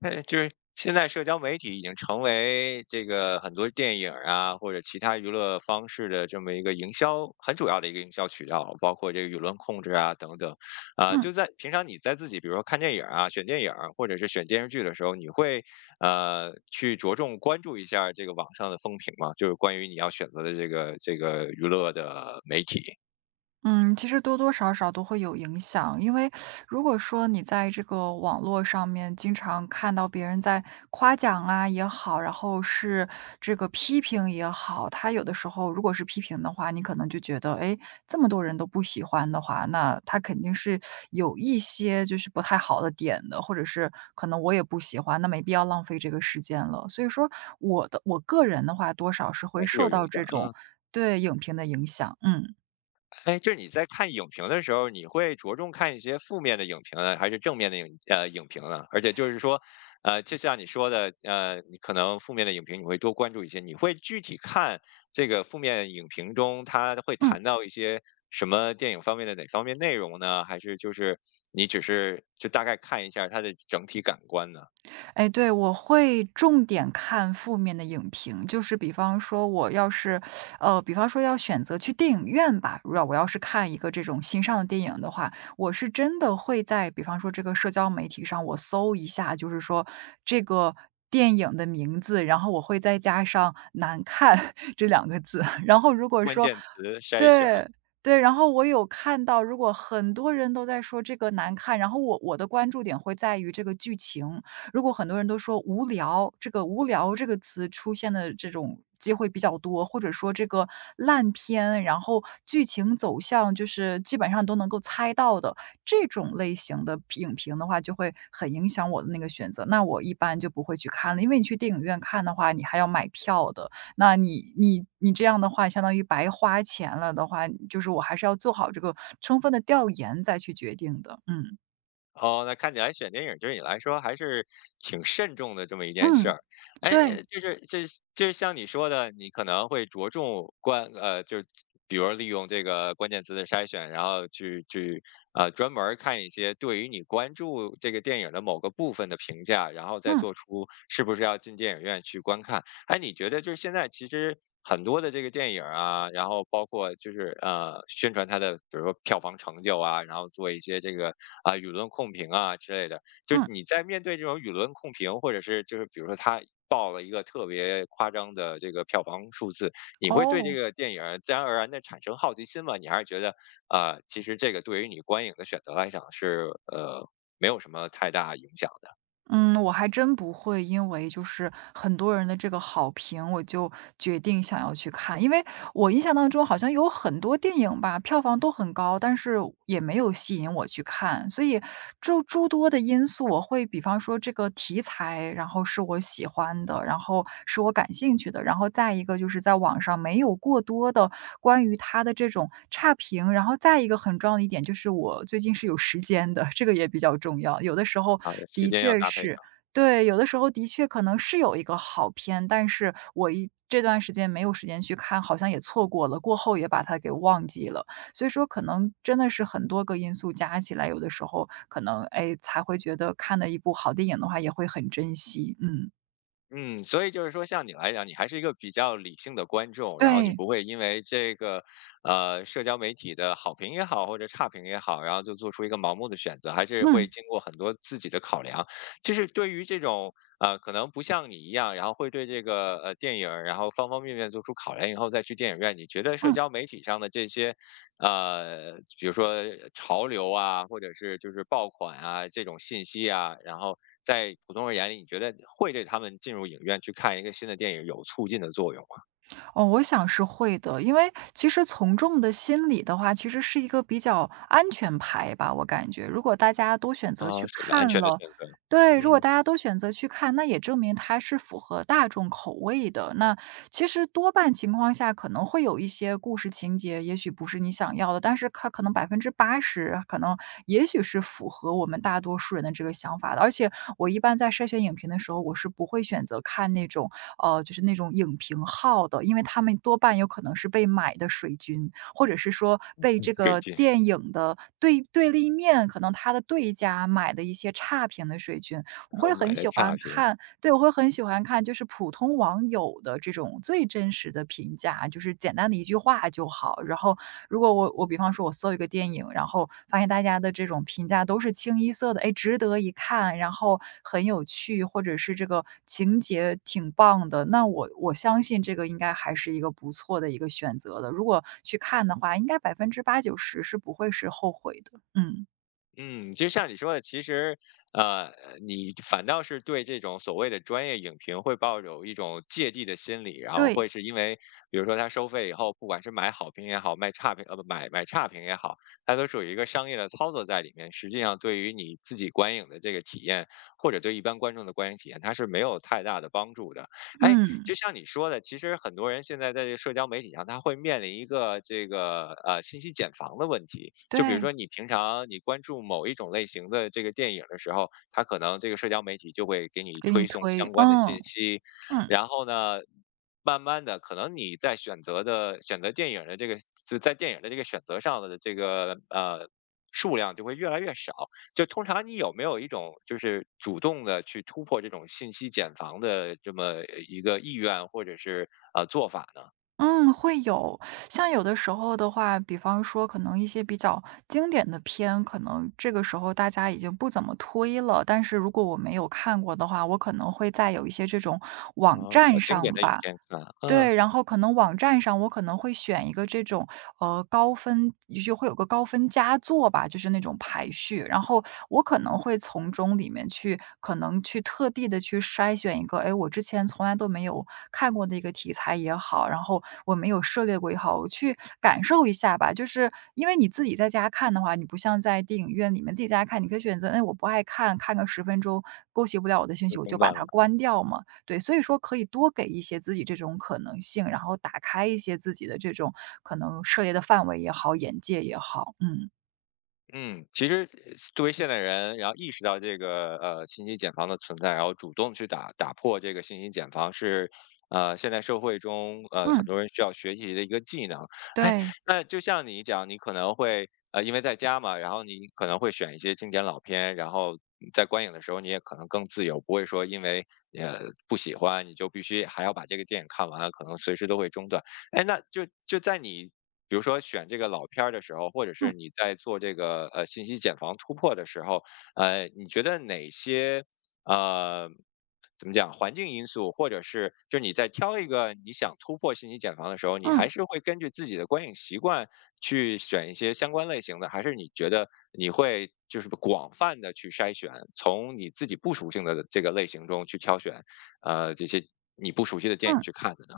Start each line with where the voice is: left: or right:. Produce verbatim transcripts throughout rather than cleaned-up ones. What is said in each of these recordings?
left: 哎，就是现在社交媒体已经成为这个很多电影儿啊，或者其他娱乐方式的这么一个营销很主要的一个营销渠道了，包括这个舆论控制啊等等。啊、
right: 嗯
left: 就在平常你在自己比如说看电影儿啊、选电影儿或者是选电视剧的时候，你会呃去着重关注一下儿这个网上的风评吗？就是关于你要选择的这个这个娱乐的媒体，
right: 嗯，其实多多少少都会有影响，因为如果说你在这个网络上面经常看到别人在夸奖啊也好，然后是这个批评也好，他有的时候如果是批评的话，你可能就觉得，哎，这么多人都不喜欢的话，那他肯定是有一些就是不太好的点的，或者是可能我也不喜欢，那没必要浪费这个时间了。所以说，我的我个人的话，多少是
left: 还
right: 会
left: 是有
right: 受
left: 影
right: 到
left: 响？
right: 这种
left: 嗯。
right: 对影评的影响，嗯
left: 哎，就是你在看影评的时候，你会着重看一些负面的影评呢，还是正面的影呃影评呢？而且就是说，呃，就像你说的，呃，你可能负面的影评你会多关注一些，你会具体看这个负面影评中它会
right: 嗯。
left: 谈到一些什么电影方面的哪方面内容呢？还是就是你只是就大概看一下它的整体感官呢？
right: 哎，对，我会重点看负面的影评，就是比方说我要是，呃，比方说要选择去电影院吧，如果我要是看一个这种新上的电影的话，我是真的会在比方说这个社交媒体上我搜一下，就是说这个电影的名字，然后我会再加上"难看" 这两个字，然后如果
left: 关
right: 说
left: 键词筛选。
right: 对。对，然后我有看到，如果很多人都在说这个难看，然后我我的关注点会在于这个剧情，如果很多人都说无聊，这个"无聊"这个词出现的这种机会比较多，或者说这个烂片，然后剧情走向就是基本上都能够猜到的这种类型的影评的话，就会很影响我的那个选择。那我一般就不会去看了，因为你去电影院看的话，你还要买票的，那你你你这样的话，相当于白花钱了的话，就是我还是要做好这个充分的调研再去决定的。嗯，
left: 哦，那看起来选电影对你来说还是挺慎重的这么一件事
right: 嗯，
left: 儿。哎，
right: 对，
left: 哎就是就是就是像你说的，你可能会着重关呃，就是比如利用这个关键词的筛选，然后去去呃专门儿看一些对于你关注这个电影的某个部分的评价，然后再
right: 嗯，
left: 做出是不是要进电影院去观看。哎，你觉得就是现在其实很多的这个电影啊，然后包括就是呃宣传它的，比如说票房成就啊，然后做一些这个啊、舆论控评啊之类的，就
right: 嗯，
left: 你在面对这种舆论控评，或者是就是比如说它报了一个特别夸张的这个票房数字，你会对这
right: 哦。
left: 个电影儿自然而然的产生好奇心吗？你还是觉得啊、呃其实这个对于你观影的选择来讲是呃没有什么太大影响的。
right: 嗯，我还真不会，因为就是很多人的这个好评，我就决定想要去看。因为我印象当中好像有很多电影吧，票房都很高，但是也没有吸引我去看。所以，就诸多的因素，我会比方说这这个题材，然后是我喜欢的，然后是我感兴趣的，然后再一个就是在网上没有过多的关于它的这种差评，然后再一个很重要的一点就是我最近是有时间的，这个也比较重要。有的时候
left: 啊，时
right: 的
left: 间要
right: 确
left: 搭配。
right: 是对，有的时候的确可能是有一个好片，但是我一这段时间没有时间去看，好像也错过了，过后也把它给忘记了。所以说可能真的是很多个因素加起来，有的时候可能，哎，才会觉得看了一部好电影的话也会很珍惜，嗯。
left: 嗯，所以就是说，像你来讲，你还是一个比较理性的观众，然后你
right: 对，
left: 不会因为这个，呃，社交媒体的好评也好，或者差评也好，然后就做出一个盲目的选择，还是会
right: 嗯，
left: 经过很多自己的考量。就是对于这种，呃，可能不像你一样，然后会对这个呃电影儿，然后方方面面做出考量以后再去电影院，你觉得社
right: 嗯。
left: 交媒体上的这些呃，比如说潮流啊，或者是就是爆款啊这种信息啊，然后在普通人眼里，你觉得会对他们进入影院去看一个新的电影有促进的作用吗？
right: 哦，我想是会的，因为其实从众的心理的话，其实是一个比较安全牌吧，我感觉。如果大家都选择
left: 啊，
right: 去
left: 是个安
right: 看
left: 全的
right: 了，
left: 选择。
right: 对，如果
left: 嗯。
right: 大家都选择去看，那也证明它是符合大众口味的。那其实多半情况下可能会有一些故事情节，也许不是你想要的，但是它可能百分之八十，可能也许是符合我们大多数人的这个想法的。而且我一般在筛选影评的时候，我是不会选择看那种呃，就是那种影评号的，因为他们多半有可能是被买的水军，或者是说被这
left: 水
right: 个
left: 军，
right: 电影的对对立面，可能他的对家买的一些差评的水军。我
left: 然后
right: 会
left: 买
right: 很
left: 了
right: 喜
left: 差
right: 欢
left: 评。
right: 看对，我会很喜欢看就是普通网友的这种最真实的评价，就是简单的一句话就好。然后如果我我比方说我搜一个电影，然后发现大家的这种评价都是清一色的，哎，值得一看，然后很有趣，或者是这个情节挺棒的，那我我相信这个应该还是一个不错的一个选择的。如果去看的话，应该百分之八九十是不会是后悔的。嗯，
left: 嗯，就像你说的，其实，呃，你反倒是对这种所谓的专业影评会抱有一种芥蒂的心理，然后
right: 对，
left: 会是因为，比如说他收费以后，不管是买好评也好，卖差评，呃，不买买差评也好，它都是有一个商业的操作在里面。实际上，对于你自己观影的这个体验，或者对一般观众的观影体验，它是没有太大的帮助的。哎，
right: 嗯，
left: 就像你说的，其实很多人现在在这社交媒体上，他会面临一个这个呃信息茧房的问题。就比如
right: 对，
left: 说，你平常你关注某一种类型的这个电影的时候，他可能这个社交媒体就会给你
right: 给
left: 推
right: 你
left: 送
right: 推，
left: 相关的
right: 嗯
left: 信息，
right: 嗯。
left: 然后呢，慢慢的，可能你在选择的选择电影的这个就在电影的这个选择上的这个呃数量就会越来越少。就通常你有没有一种就是主动的去突破这种信息茧房的这么呃一个意愿或者是呃做法呢？
right: 嗯，会有。像有的时候的话，比方说可能一些比较经典的片，可能这个时候大家已经不怎么推了，但是如果我没有看过的话，我可能会在有一些这种网
left: 然后
right: 站
left: 找经典
right: 上
left: 的影
right: 吧，
left: 片看，嗯。
right: 对，然后可能网站上我可能会选一个这种，呃，高分就会有个高分佳作吧，就是那种排序。然后我可能会从中里面去可能去特地的去筛选一个，哎，我之前从来都没有看过的一个题材也好，然后我没有涉猎过也好，我去感受一下吧。就是因为你自己在家看的话，你不像在电影院里面自己在家看，你可以选择，哎，我不爱看，看个十分钟勾起不了我的兴
left: 被
right: 趣，我就
left: 中
right: 把
left: 断了。
right: 它关掉嘛。对，所以说可以多给一些自己这种可能性，然后打开一些自己的这种可能涉猎的范围也好，眼界也好，嗯，
left: 嗯，其实呃作为现代人，然后意识到这个呃信息茧房的存在，然后主动去打打破这个信息茧房是，呃现代社会中呃很
right: 嗯，
left: 多人需要学习的一个技能。哎，
right: 对，
left: 那就像你讲，你可能会呃因为在家嘛，然后你可能会选一些经典老片，然后在观影的时候你也可能更自由，不会说因为呃不喜欢你就必须还要把这个电影看完，可能随时都会中断。哎，那就就在你比如说选这个老片儿的时候，或者是
right: 嗯
left: 你在做这个呃信息茧房突破的时候，呃，你觉得哪些呃怎么讲环境因素，或者是就是你在挑一个你想突破信息茧房的时候，你还
right: 嗯
left: 是会根据自己的观影习惯去选一些相关类型的，还是你觉得你会就是广泛的去筛选，从你自己不熟悉的这个类型中去挑选呃这些你不熟悉的电影
right: 嗯。
left: 去看的呢？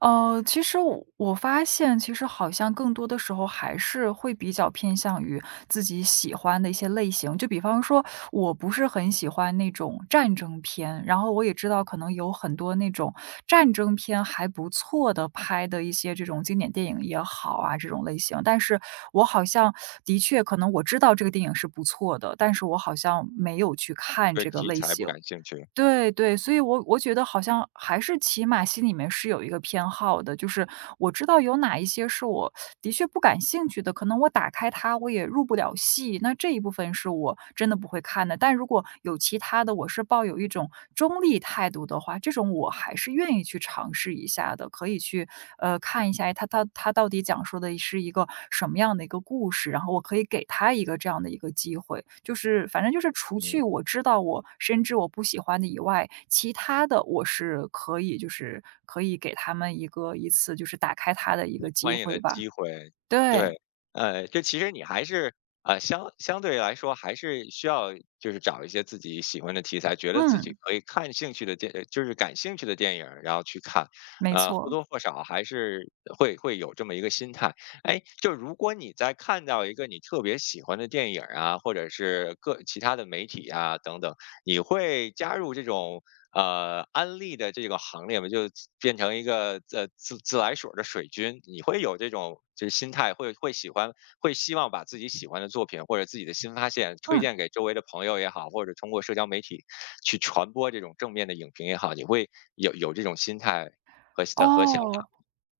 right: 呃，其实我我发现，其实好像更多的时候还是会比较偏向于自己喜欢的一些类型。就比方说，我不是很喜欢那种战争片，然后我也知道可能有很多那种战争片还不错的拍的一些这种经典电影也好啊，这种类型。但是我好像的确可能我知道这个电影是不错的，但是我好像没有去看
left: 对
right: 这个
left: 题
right: 类
left: 材不
right: 型。
left: 感兴趣。
right: 对对，所以我我觉得好像还是起码心里面是有一个偏好的，就是我知道有哪一些是我的确不感兴趣的，可能我打开它我也入不了戏，那这一部分是我真的不会看的。但如果有其他的，我是抱有一种中立态度的话，这种我还是愿意去尝试。试一下的，可以去呃看一下他他他到底讲述的是一个什么样的一个故事，然后我可以给他一个这样的一个机会。就是反正就是除
left: 嗯，
right: 去我知道我深知我不喜欢的以外，其他的我是可以就是可以给他们一个一次就是打开他的一
left: 对
right: 个机
left: 观影的
right: 会吧。
left: 机会。
right: 对，
left: 对，呃，就其实你还是，呃，相相对来说还是需要就是找一些自己喜欢的题材，觉得自己
right: 嗯，
left: 可以看兴趣的电呃就是感兴趣的电影儿，然后去看，
right: 没
left: 呃，或
right: 错，
left: 多或少还是会会有这么一个心态。哎，就如果你在看到一个你特别喜欢的电影儿啊，或者是各其他的媒体啊等等，你会加入这种呃，安利的这个行列嘛，就变成一个呃自自来水儿的水军，你会有这种就是心态，会会喜欢，会希望把自己喜欢的作品或者自己的新发现推
right: 嗯，
left: 荐给周围的朋友也好，或者通过社交媒体去传播这种正面的影评也好，你会有有这种心态和呃和想
right: 哦。
left: 法。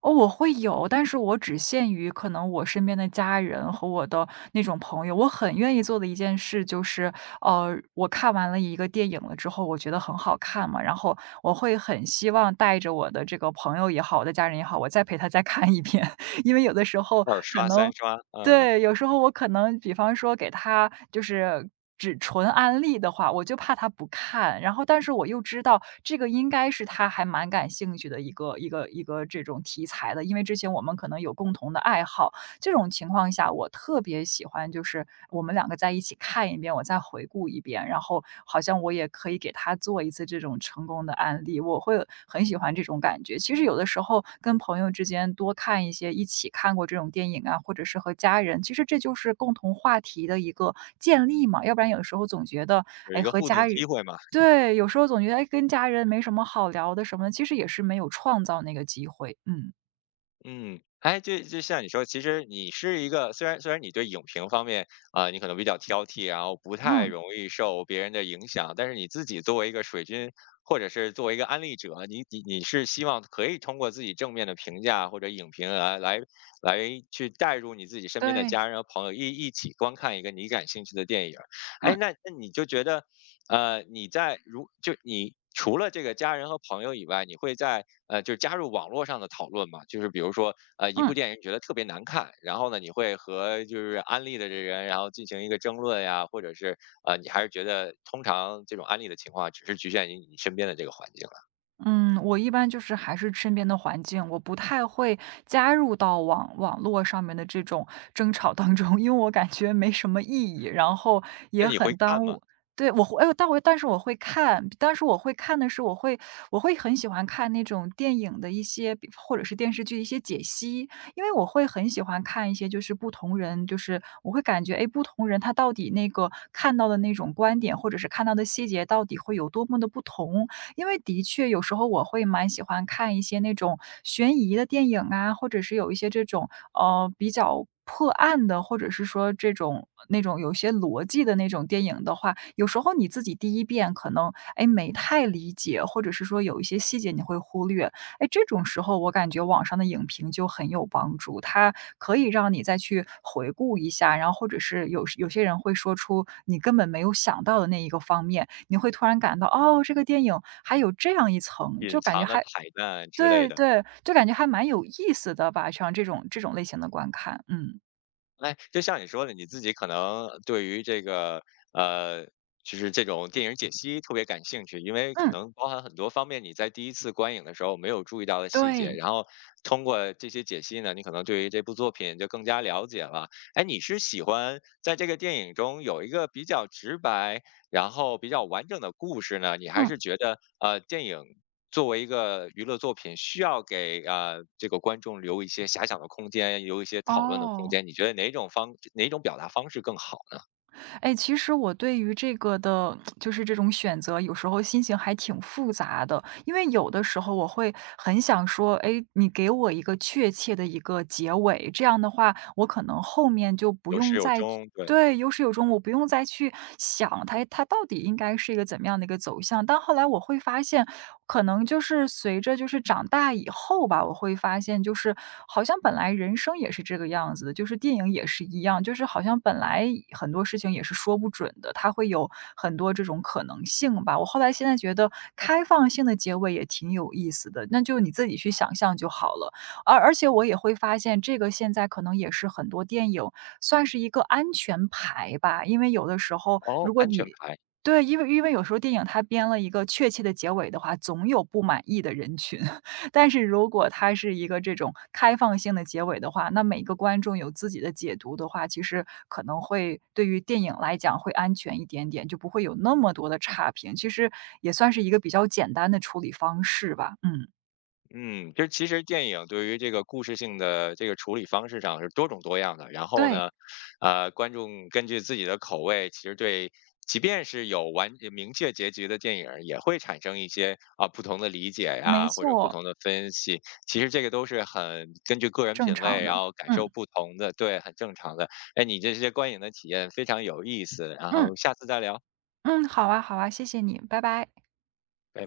right: 哦，我会有，但是我只限于可能我身边的家人和我的那种朋友。我很愿意做的一件事就是，呃，我看完了一个电影了之后，我觉得很好看嘛，然后我会很希望带着我的这个朋友也好，我的家人也好，我再陪他再看一遍。因为有的时候
left: 二
right: 可
left: 刷
right: 能
left: 三刷，嗯。
right: 对，有时候我可能比方说给他就是只纯安利的话，我就怕他不看。然后但是我又知道这个应该是他还蛮感兴趣的一个一个一个这种题材的，因为之前我们可能有共同的爱好。这种情况下，我特别喜欢就是我们两个在一起看一遍，我再回顾一遍，然后好像我也可以给他做一次这种成功的案例，我会很喜欢这种感觉。其实有的时候跟朋友之间多看一些一起看过这种电影啊，或者是和家人，其实这就是共同话题的一个建立嘛，要不然有时候总觉得，
left: 有一
right: 哎，
left: 个
right: 和
left: 互动
right: 家
left: 机
right: 人
left: 会嘛。
right: 对，有时候总觉得，哎，跟家人没什么好聊的什么的，其实也是没有创造那个机会。嗯，
left: 嗯，哎，就就像你说，其实你是一个，虽然虽然你对影评方面啊、呃你可能比较挑剔，然后不太
right: 嗯，
left: 容易受别人的影响，但是你自己作为一个水军，或者是作为一个安利者，你你你是希望可以通过自己正面的评价或者影评来来来去带入你自己身边的
right: 对，
left: 家人和朋友一一起观看一个你感兴趣的电影儿。哎，
right: 嗯，
left: 那那你就觉得，呃，你在如就你除了这个家人和朋友以外，你会在呃，就是加入网络上的讨论嘛，就是比如说，呃，一部
right: 嗯。
left: 电影你觉得特别难看，然后呢，你会和就是安利的这人，然后进行一个争论呀，或者是呃，你还是觉得通常这种安利的情况只是局限于你身边的这个环境了？
right: 嗯，我一般就是还是身边的环境，我不太会加入到网网络上面的这种 争吵当中，因为我感觉没什么意义，然后
left: 那
right: 也
left: 你
right: 很
left: 会看
right: 耽
left: 吗？
right: 误。对，我会，哎，但我但是我会看，但是我会看的是，我会我会很喜欢看那种电影的一些，比或者是电视剧的一些解析，因为我会很喜欢看一些，就是不同人，就是我会感觉，哎，不同人他到底那个看到的那种观点，或者是看到的细节，到底会有多么的不同，因为的确有时候我会蛮喜欢看一些那种悬疑的电影啊，或者是有一些这种，呃，比较破案的，或者是说这种那种有些逻辑的那种电影的话，有时候你自己第一遍可能，哎，没太理解，或者是说有一些细节你会忽略。哎，这种时候我感觉网上的影评就很有帮助，它可以让你再去回顾一下，然后或者是有有些人会说出你根本没有想到的那一个方面，你会突然感到，哦，这个电影还有这样一层，
left: 隐
right: 就感觉
left: 藏的
right: 还
left: 彩蛋之类
right: 对
left: 的？
right: 对，就感觉还蛮有意思的吧，像这种这种类型的观看，嗯，
left: 哎，就像你说的，你自己可能对于这个呃，就是这种电影解析特别感兴趣，因为可
right: 嗯，
left: 能包含很多方面你在第一次观影的时候没有注意到的细节，
right: 对，
left: 然后通过这些解析呢，你可能对于这部作品就更加了解了。哎，你是喜欢在这个电影中有一个比较直白然后比较完整的故事呢，你还
right: 嗯，
left: 是觉得呃，电影作为一个娱乐作品，需要给呃这个观众留一些遐想的空间，留一些讨论的空
right: 哦。
left: 间。你觉得哪种方哪种表达方式更好呢？
right: 哎，其实我对于这个的，就是这种选择，有时候心情还挺复杂的。因为有的时候我会很想说，哎，你给我一个确切的一个结尾，这样的话，我可能后面就不
left: 有始
right: 用
left: 有
right: 再
left: 终，对。
right: 对，有始有终，我不用再去想它它到底应该是一个怎么样的一个走向。但后来我会发现，可能就是随着就是长大以后吧，我会发现就是好像本来人生也是这个样子的，就是电影也是一样，就是好像本来很多事情也是说不准的，它会有很多这种可能性吧。我后来现在觉得开放性的结尾也挺有意思的，那就你自己去想象就好了。而而且我也会发现，这个现在可能也是很多电影。算是一个安全牌吧。因为有的时候，
left: 哦，
right: 如果
left: 安全
right: 你
left: 牌。
right: 对，因为因为有时候电影它编了一个确切的结尾的话，总有不满意的人群。但是如果它是一个这种开放性的结尾的话，那每个观众有自己的解读的话，其实可能会对于电影来讲会安全一点点，就不会有那么多的差评。其实也算是一个比较简单的处理方式吧。嗯，
left: 嗯，就其实电影对于这个故事性的这个处理方式上是多种多样的。然后
right: 对，
left: 呢，呃，观众根据自己的口味，其实对，即便是有完呃明确结局的电影儿，也会产生一些啊、不同的理解
right: 没
left: 呀，或者不
right: 错，
left: 同的分析。其实这个都是很根据个人
right: 正
left: 品味，
right: 常
left: 然
right: 的。
left: 后感受
right: 嗯
left: 不同的，对，很正常的。哎，你这些观影的体验非常有意思，然
right: 嗯
left: 后下次再聊，
right: 嗯，好啊好啊，谢谢你，拜拜。
left: 拜拜。